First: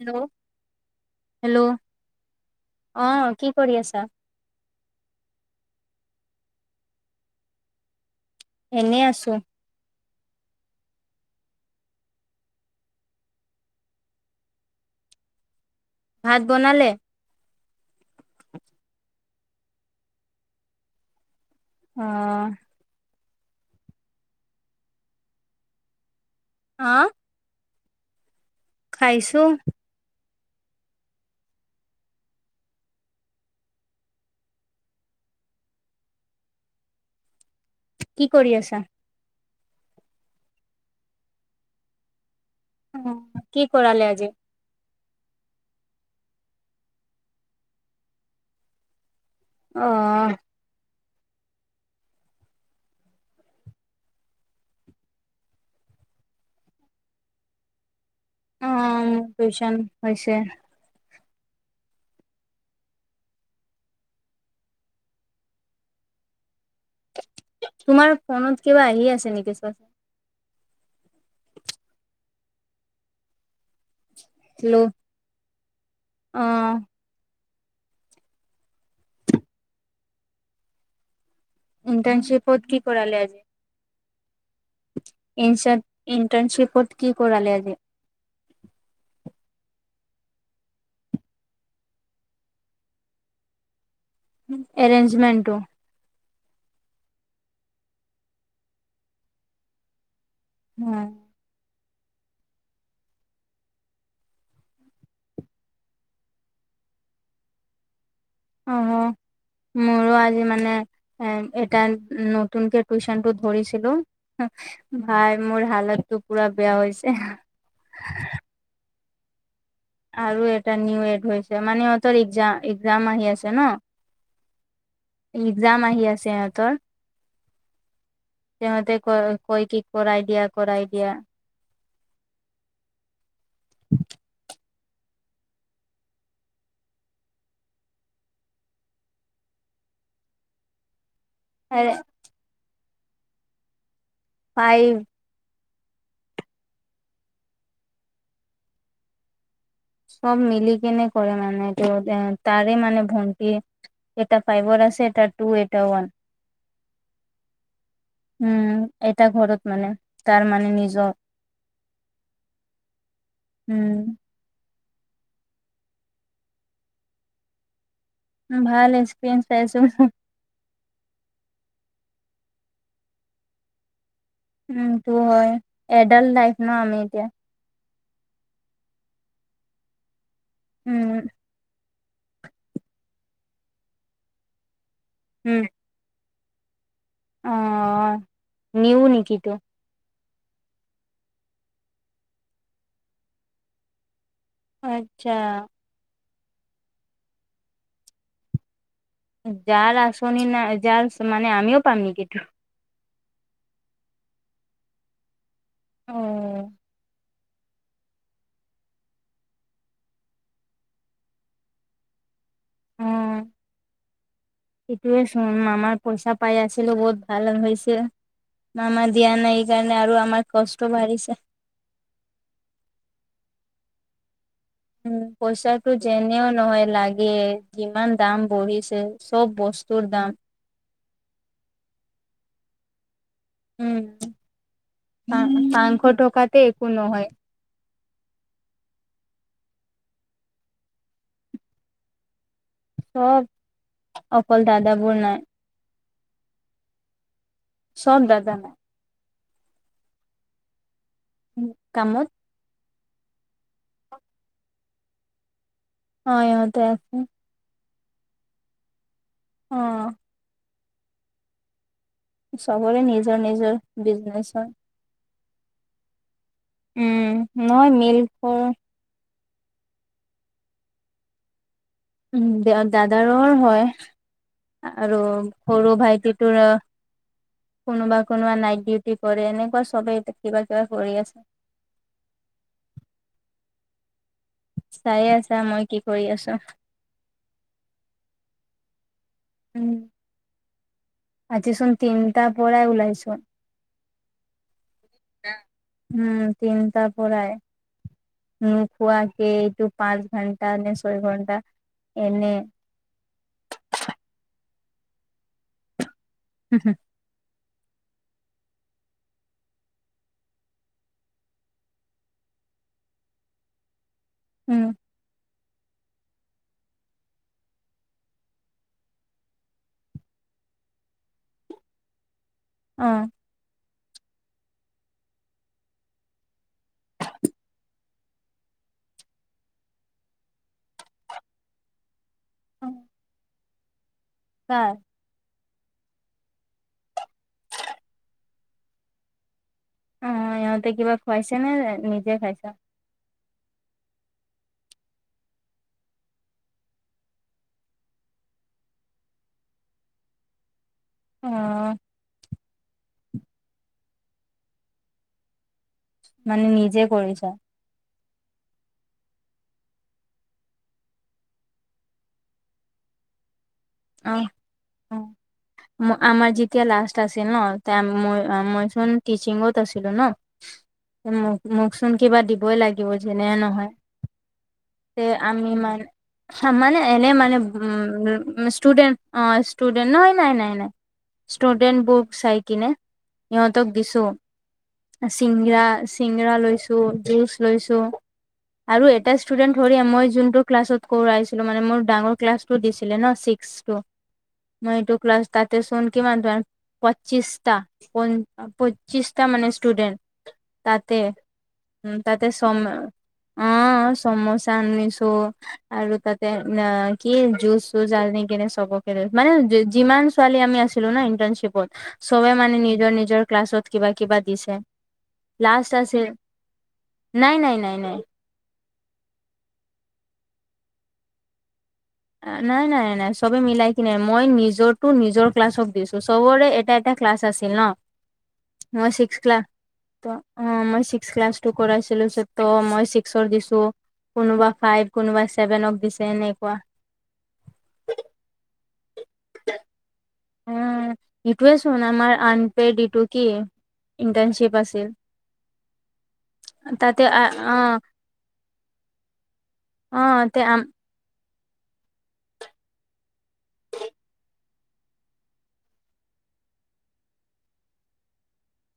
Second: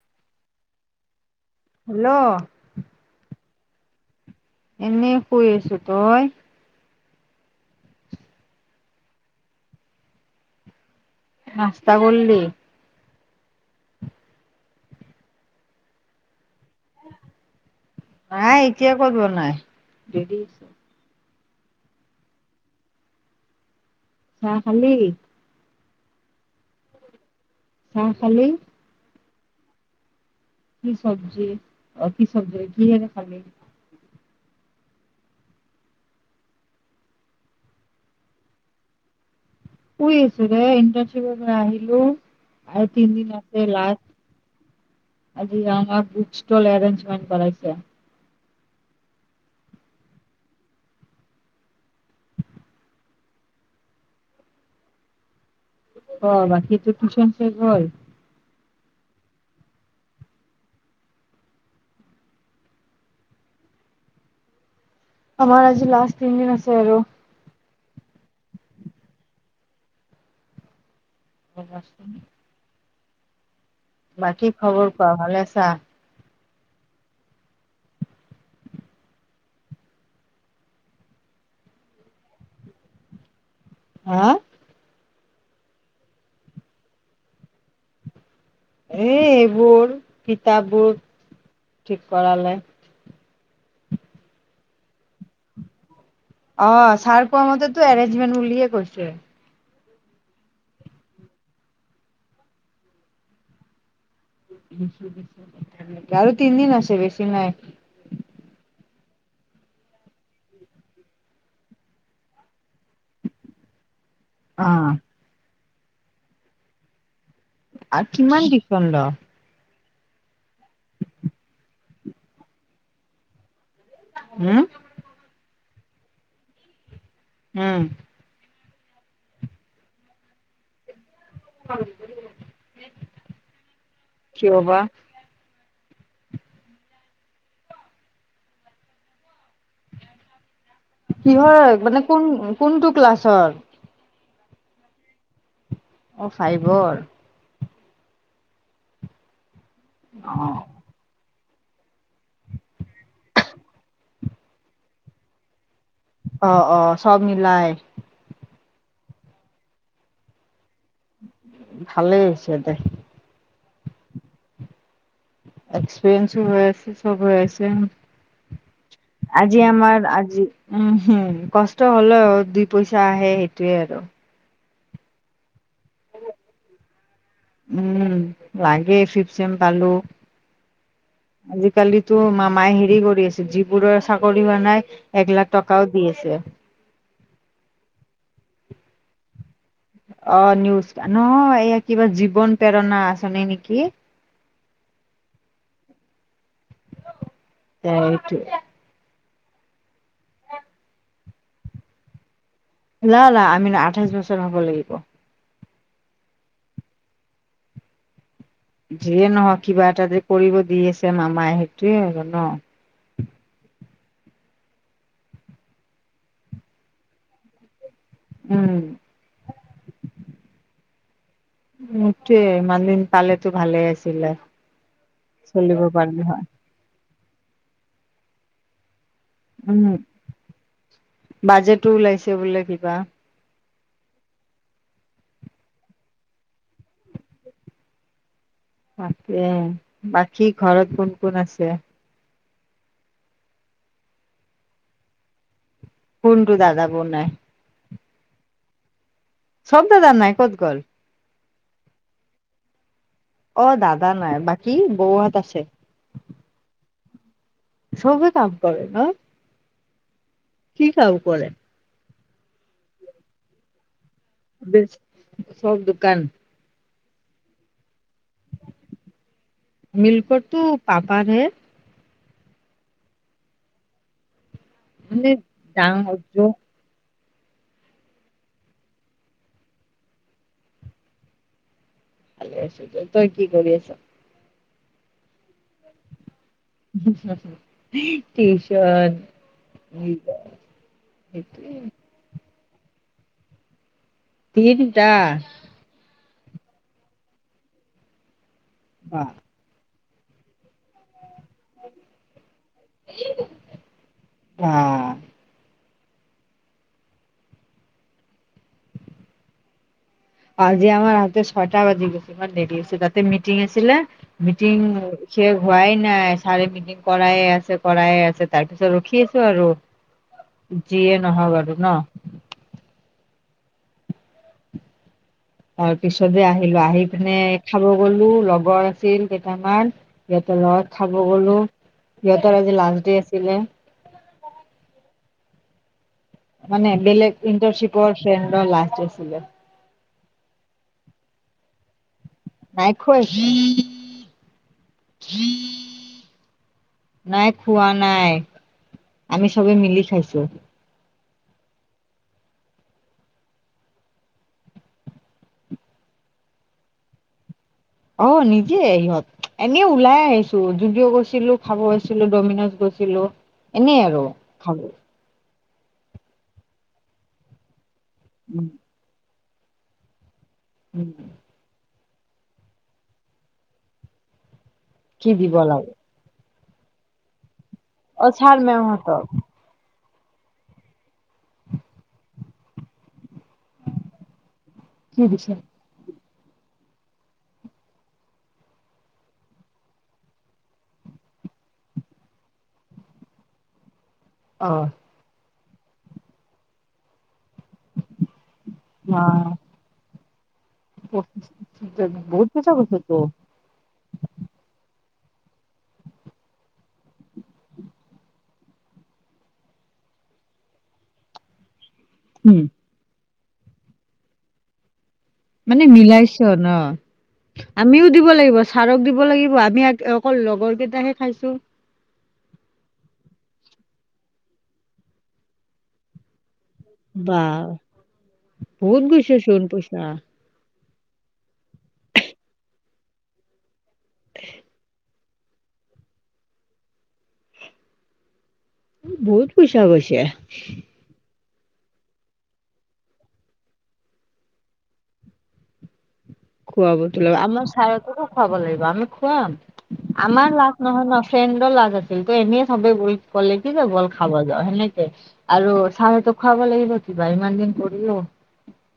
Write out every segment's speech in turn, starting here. Hello hello. Hello. অ', কি কৰি আছা? এনেই শুই আছোঁ তই? এনেই আছোঁ। নস্তা কৰলি। ভাত বনালে? নাই এতিয়া ক'ত বনাই। অ'। চা খালি হা চাহ খালি খাইছো। কি চবজি অ কি চবজি হৈ কিহেৰে খালি কি কৰি আছা? শুই আছো দে ইণ্টাৰ্ণশ্বিপৰ পৰা আহিলো আৰু অ তিন দিন কি আছে কৰালে লাষ্ট। আজি? আজি আমাৰ বুক ষ্টল এৰেঞ্জমেণ্ট কৰাইছে। অ অ বাকী তো টিউচন শেষ হ'ল অ টিউচন হৈছে। আমাৰ আজি লাষ্ট তিনদিন আছে আৰু। তোমাৰ ফোনত কিবা আহি আছে নেকি চোৱাচোন [unintelligible] বাকী হেল্ল' খবৰ কোৱা ভালে আছা? অ ইণ্টাৰ্ণশ্বিপত কি কৰালে আজি? হা ইনচাত ইন্টাৰ্ণশ্বিপত কি কৰালে আজি এই এইবোৰ কিতাপবোৰ ঠিক কৰালে। এৰেঞ্জমেণ্টটো অ ছাৰ কোৱা মতেতো এৰেঞ্জমেণ্ট বুলিয়ে কৈছে। উম আৰু তিনদিন আছে বেছি নাই। অ অ মোৰো আজি মানে এ এটা নতুনকে টিউচন টোত ধৰিছিলো ভাই মোৰ হালততো পুৰা বেয়া হৈছে। আৰু কিমান বিপন্দ আৰু এটা নিউ এড হৈছে মানে ইহঁতৰ একজা একজাম আহি আছে ন ওৱো একজাম আহি আছে ইহঁতৰ উম তেওঁহতে ক কয় কি কৰাই দিয়া কৰাই দিয়া কিয় বা কিহৰ আৰে মানে কোন কোনটো ক্লাছৰ? ফাইভ অ ফাইভৰ চব অ মিলি কেনে কৰে মানে তেওঁ তেওঁ তাৰে মানে ভণ্টিয়ে এটা ফাইভৰ আছে, এটা টু, এটা ওৱান অ অ চব মিলাই উম এটা ঘৰত মানে তাৰ মানে নিজৰ ভালেই হৈছে দে। উম এক্সপিৰিয়েন্সো হৈ আছে সব হৈ ভাল আছে এক্সপিৰিয়েঞ্চ আজি পাইছো। আমাৰ আজি উম হুম কষ্ট হলেও দুই পইচা আহে সেইটোয়ে আৰু। উম এইটো হয় এডাল্ট লাইফ ন আমি এতিয়া। উম লাগে ফিব চেম পালো। উম, আজিকালিতো মামাই হেৰি কৰি আছে, যিবোৰৰ চাকৰি হোৱা নাই এক লাখ টকাও দি আছে। অঁ নিও নেকি তো অঁ নিউজ, নহয় এইয়া কিবা জীৱন প্ৰেৰণা আঁচনি নেকি। অ আচ্ছা। সেইটো যাৰ আঁচনি নাই যাৰ মানে আমিও পাম নেকি? না না আমি আঠাইছ বছৰ হ'ব লাগিব। অ। যিয়ে নহয় কিবা এটা যে কৰিব দি আছে, মামাই সেইটোৱে আৰু ন। উম। সেইটোৱে চোন আমাৰ পইচা পাই আছিলো বহুত ভাল হৈছে। উম মামাৰ দিয়া নাই এই কাৰণে আৰু আমাৰ কষ্ট বাঢ়িছে। এই, ইমান দিন পালেতো ভালে আছিলে। উম চলিব পইচাটো পাৰিলে হয় যেনেও নহয় লাগে যিমান দাম বঢ়িছে। চব বস্তুৰ দাম। বাজেটটো ওলাইছে বোলে কিবা। উম, পানশ টকাতে একো নহয়। তাকে, বাকী ঘৰত কোন কোন আছে? চব অকল দাদা বৌ নাই। কোনটো দাদা বৌ নাই। চব দাদা নাই। চব দাদা নাই, ক'ত গ'ল? কামত অ দাদা নাই বাকী বৌহত আছে। অঁ, ইঁহতে আছে। চবে কাম কৰে ন। অঁ কি কাম কৰে? চবৰে নিজৰ নিজৰ বিজনেচ। বি চব দোকান। উম, মই মিলকৰ মিলকৰটো পাপাৰ হে। উম, দে দাদাৰ হয়। আৰু মানে সৰু ডাঙৰ জ ভাইটিটোৰ কোনোবা কোনোবা নাইট ডিউটি কৰে, এনেকুৱা চবেই কিবা কিবা কৰি আছে। ভালেই আছে দিয়া, তই কি কৰি আছ? চাই আছা মই কি কৰি আছো। টিউচন। উম, আজিচোন তিনিটা পৰা ওলাইছোঁ। ই দুটা। উম তিনিটা পৰাই, উম খোৱা বা কে এইটো পাঁচ ঘণ্টা নে ছয় ঘণ্টা এনে অহ হু‌ হুম আজি আমাৰ ৰাতি ছয়টা বাজি গল ইমান দেৰি হৈছে তাতে মিটিং আছিলে মিটিং উম শেষ হোৱাই নাই ছাৰে মিটিং কৰাই আছে কৰাই আছে তাৰপিছত ৰখি আছো আৰু যিয়ে নহওঁক আৰু ন অহ তাৰ পিছতে আহিলো আহি পিনে খাব গলো লগৰ আছিল কেইটামান সিহঁতৰ লগত খাব গলোঁ সিহঁতৰ আজি লাষ্ট ডে আছিলে কাৰ মানে বেলেগ ইণ্টাৰ্নশ্বিপৰ ফ্ৰেণ্ডৰ লাষ্টডে আছিলে অহ ইহঁতে কিবা খুৱাইছে নে নিজে খাইছা নাই খুৱাই নাই খোৱা নাই আমি চবে মিলি খাইছোঁ অহ মানে নিজে কৰিছা অহ নিজে ইহঁত এনেও ওলাই আহিছোঁ যদিও গৈছিলোঁ খাব গৈছিলোঁ ডমিনজ গৈছিলোঁ এনেই আৰু খালো অ আমাৰ যেতিয়া লাষ্ট আছে ন তেতিয়া মই উম মইচোন টিচিংত আছিলো ন উম মোকচোন কিবা দিবই লাগিব যেনে নহয় তে কি দিব আমি লাগে মান চামানে এনে মানে অ ছাৰ ষ্টুডেণ্ট মেমহঁতক অহ ষ্টুডেণ্ট ন হয় নাই নাই নাই ষ্টুডেণ্ট বুক চাই কিনে সিহঁতক দিছো কি দিছে চিঙৰা চিঙৰা লৈছোঁ জুচ লৈছোঁ আৰু এটা ষ্টুডেন্ট ধৰি মই যোনটো ক্লাছত কৰাইছিলোঁ মানে মোৰ ডাঙৰ ক্লাছ টো দিছিলে ন চিট ক্লাছতো অ মই এইটো ক্লাছ তাতে চোনকিমান পঁছিটা‌ প অ পঁচিশটা মানে ষ্টুডেট তাতে বহুত তাতে পইচা চম গৈছেতো। অহ চৌমচা আনিছোঁ আৰু তাতে না কি জুজ চুজ আৰু নে কিনে চবকে মানে যিমান ছোৱালী আমি আছিলো না ইণ্টাৰ্ণশ্বিপত চবে উম, মানে নিজৰ নিজৰ ক্লাছত কিবা কিবা দিছে। মানে লাষ্ট আছিল মিলাইছ ন নাই নাই নাই আমিও নাই দিব লাগিব ছাৰক দিব লাগিব আমি অকল লগৰ কেইটাহে খাইছোঁ নাই নাই নাই চবে মিলাই কি নে মই নিজৰতো নিজৰ ক্লাছক দিছো চবৰে এটা এটা ক্লাছ বা আছিল ন বহুত মই ছিক্স গৈছে চোন ক্লাছ পইচা অহ মই ছিক্স ক্লাছ টু কৰাইছিলোঁ ত মই ছিক্সৰ দিছো কোনোবা ফাইভ কোনোবাই চেভেনক দিছে এনেকুৱা বহুত পইচা গৈছে অহ ইটোৱে চোন আমাৰ আনপেড ইটো কি ইণ্টাৰ্নশ্বিপ আছিল খোৱাবতো তাতে লাগে আমাৰ অ ছাৰকো খুৱাব লাগিব আমি খোৱাম অ আমাৰ লাভ তে নহয় ন ফ্ৰেণ্ডৰ লাজ আছিল তই এনে চবে বল ক'লে কি যে বল খাব যাওঁ সেনেকে আৰু চাহতো খুৱাব লাগিব কিবা ইমান দিন কৰিলোঁ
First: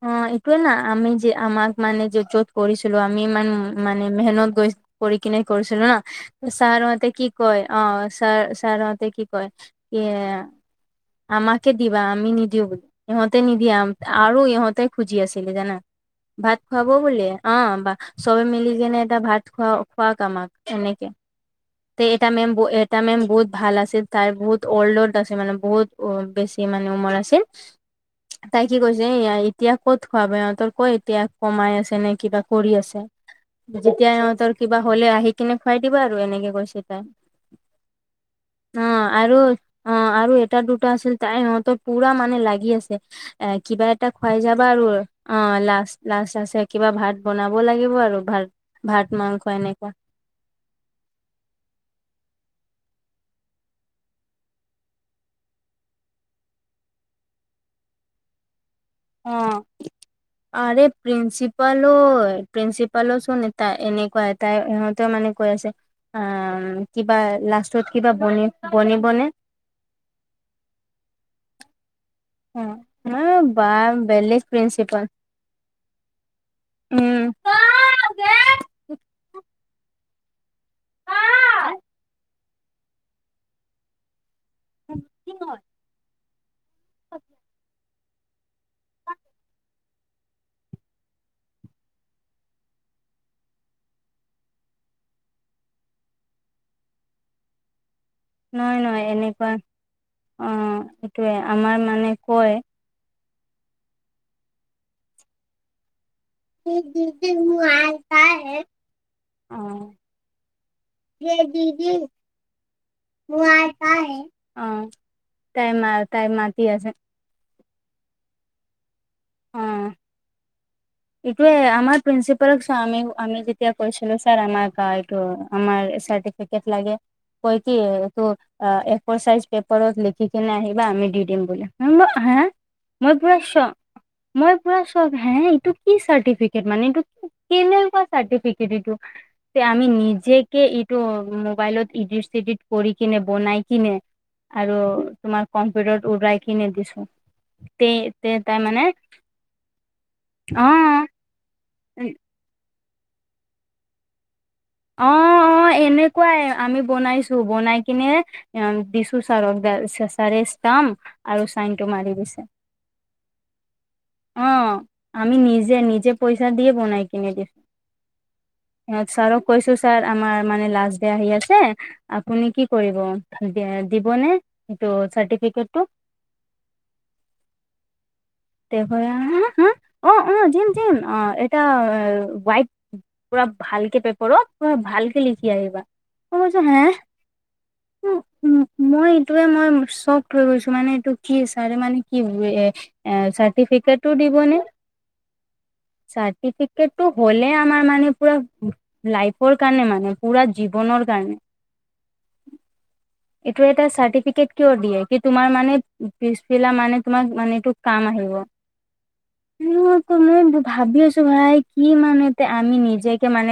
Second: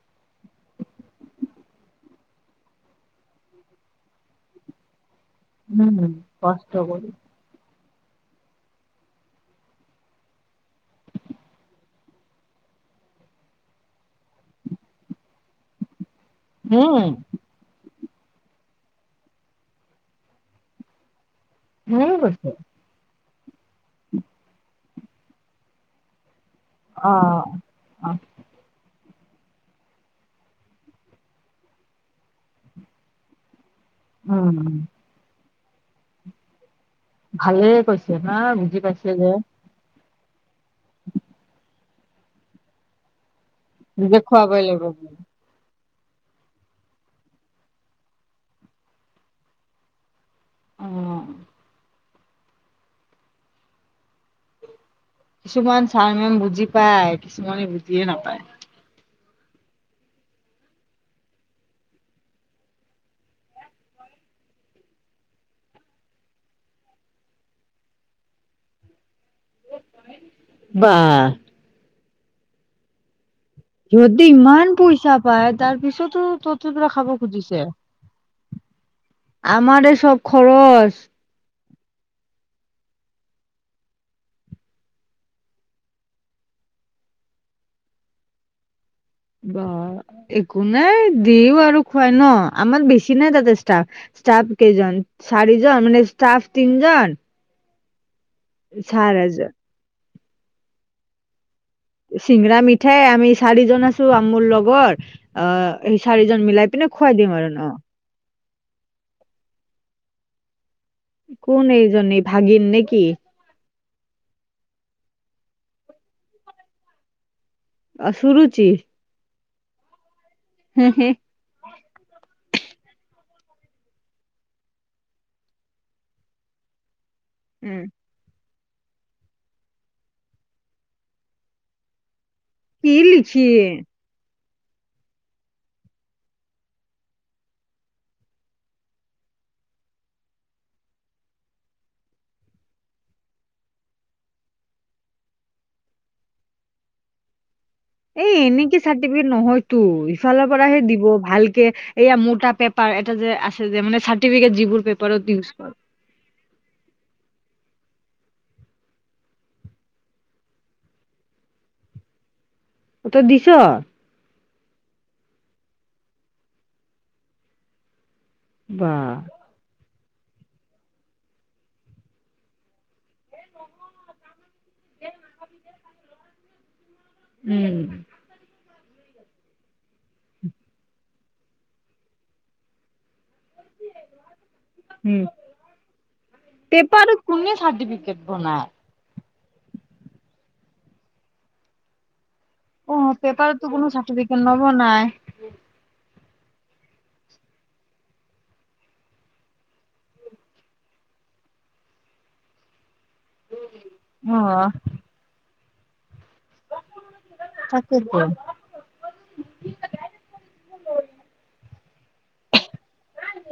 অহ এইটোয়ে না আমি যে আমাক মানে যত য'ত কৰিছিলোঁ আমি ইমান মানে মেহনত গৈ কৰি কিনে কৰিছিলোঁ ন উম, কষ্ট ছাৰহঁতে কৰি কি কয় অহ ছাৰ ছাৰহঁতে কি কয় কি আমাকে দিবা আমি নিদিওঁ বুলি সিহঁতে নিদিয়ে আৰু ইহঁতে তাই খুজি আছিলি জানা ভাত খুৱাব উম, বলে অ বা চবে মিলি কেনে এটা ভাত খোৱা খুৱক আমাক এনেকে তে সেনেকে এটা মেম কৈছে এটা মেম বহুত ভাল আছিল তাই বহুত অল্ড অল্ড আছে মানে বহুত বেছি স মানে উমৰ আছিল অ'। অ', তাই কি কৈছে এ এতিয়া ক'ত খোৱাব ইহঁতৰ ক এতিয়া কমাই আছে নে কিবা কৰি আছে যেতিয়া হিহঁতৰ উম। কিবা হলে আহি কিনে খুৱাই দিবা আৰু এনেকে কৈছে তাই ভালে কৈছে না বুজি অ পাইছে যে আৰু অ আৰু এটা দুটা আছিল তাই হিহঁতৰ পুৰা মানে লাগি আছে এ কিবা এটা নিজে খুৱাই খুৱাবই যাবা লাগিব আৰু বুলি। অ লাষ্ট লাষ্ট আছে কিবা ভাত বনাব লাগিব আৰু ভাত ভাত মাংস এনেকুৱা অ কিছুমান চাৰ মেম বুজি পায় কিছুমানে বুজিয়ে নাপায় অ আৰে প্ৰিন্সিপালো প্ৰিন্সিপালো শোন এতা এনেকুৱা তাই সিহঁতেও মানে কৈ আছে অ কিবা লাষ্টত কিবা বনে বনিবনে বাহ অ উ শিহঁতি ইমান পইচা পাই তাৰ পিছতো তহঁতৰ পৰা খাব উম খুজিছে আমাৰে চব খৰচ কি হল আ ব একো নাই দিও আৰু খুৱাই ন আমাৰ বেছি নাই তাতে ষ্টাফ ষ্টাফ কেইজন চাৰিজন মানে ষ্টাফ তিনজন নহয় নহয় ছাৰ এনেকুৱা এজন অ এইটোয়ে আমাৰ মানে কয় চিঙৰা মিঠাই আমি চাৰিজন আছো আৰু মোৰ লগৰ অ সেই চাৰিজন অ মিলাই পিনে খুৱাই দিম আৰু ন অ কোন দিদি এইজনী ভাগিন নেকি অ তাইৰ অ তাই মাতি আছে অ শুৰুচি অ হম হুম এইটোৱে আমাৰ প্ৰিন্ঞ্চিপালক চ আমি আমি যেতিয়া কৈছিলো ছাৰ আমাৰ গ এইটো আমাৰ ফিকেট লাগে কৈ কি উম। ত এফৌৰ সাইজ পেপৰ লিখিকনে আহিব আমি দি দিম বুলি কি মই পুৰা লিখি চখ মই পুৰা চখ হে ইটো কি চাৰটিফিকেট মানে এইটো কেনেকুৱা চাৰ্টিফিকেট এইটো যে আমি নিজেকে ইটো মোবাইলত ইডিট চিডিট কৰি কিনে বনাই কিনে আৰু তোমাৰ কম্পিউটাৰত উৰাই কিনে দিছো তে তে এই তাই এনেকে মানে চাৰ্টিফিকেট নহয়তো ইফালৰ অ পৰাহে দিব ভালকে এয়া অ মোৰ এটা পাৰ এটা যে আছে যে মানে চাৰ্টিফিকেট যিবোৰ অ পেপাৰত ইউজ অ কৰে এনে কুৱাই আমি বনাইছো বনাই কিনে দিছো চাৰকাল চাৰে স্তাম আৰু চাইন টো মাৰি দিছে ত তই দিছ অ আমি নিজে নিজে পইচা দিয় বনাই কিনে দিছো বা অ চাৰ কৈছো ছাৰ আমাৰ মানে লাষ্ট ডে আহি আছে আপুনি কি কৰিব দিবনেে কিন্তু চাৰ্টিফিকেট উম তে ভ হা অ অ জিম জম অ এটা াইট পুৰা ভালকে পেপৰত পুৰা উম ভালকে লিখি আহিবা মই কৈছ হে চাৰটিফিকেট বনা মই এইটোয়ে মই চক হৈৈ গৈছো মানে এইটো কিচাৰে মানে কি এ অ পেপাৰতো কোনো চাৰ্টিফিকেটোটো চাৰ্টিফিকেট দিবনে নবনাই চাৰ্টিফিকেটটো হলে আমাৰ মানে পুৰা লাইফৰ কাৰণে মানে পুৰা জীৱনৰ কাৰণে অ ত ম কাম তাকেতো আহিব উ মই ভাবি আছো ভাই কি মান আমি নিজকে মানে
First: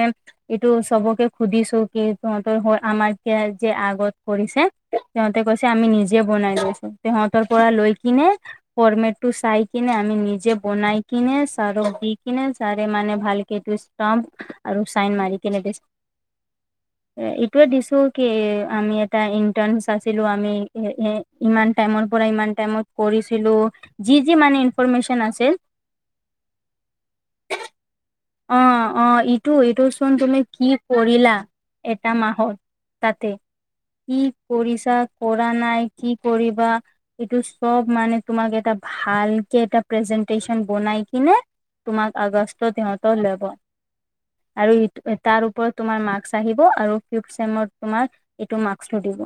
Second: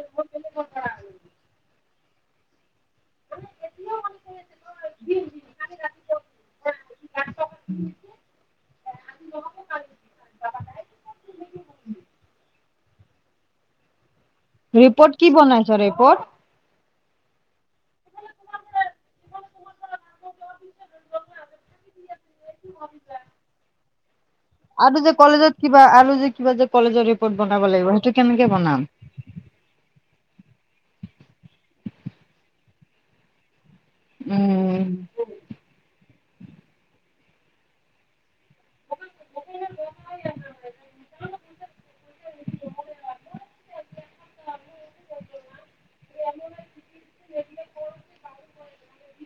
এইটো চবকে সুধিছো কি তহঁতৰ আমাৰতিয়া যে আগত কৰিছে তহঁতে কৈছে আমি নিজে বনাই লৈছো সিহতৰ পৰা লৈ কিনে ফৰ্মে এক চাই কিনে আি নিজে বনাই কিনে চাৰক দি কিনে চ মানে ভালকেটো ষ্টম্প ৰিপৰ্ট কি বনাইছ ৰিপৰ্ট এ এইটোোৱে দিছো কি আমি এটা ইন্টাৰ আছিলো আমি ইমান টাইমৰ পৰা ইমান টাইমত কৰিছিলো যি যি মানে আৰু যে ইনফৰমেশচন আছিল কলেজত কিবা আৰু যে কিবা যে কলেজৰ ৰিপৰ্ট বনাব লাগিব সেইটো কেনেকে অ বনাম অ ইটো ইটো চোন তুমি কি কৰিলা এটা মাহত তাতে কি উম কৰিচা কৰা নাই কি কৰিবা এইটো চব মানে তোমাক এটা ভালকে এটা প্ৰেজেন্টেশচন বনাই কিনে তোমাক আগষ্টত সিহঁতৰ ল'ব আৰু তাৰ ওপৰত তোমাৰ মাৰ্কচ আহিব আৰু ফিফ চেমত তোমাৰ এইটো মাৰ্কচটো দিব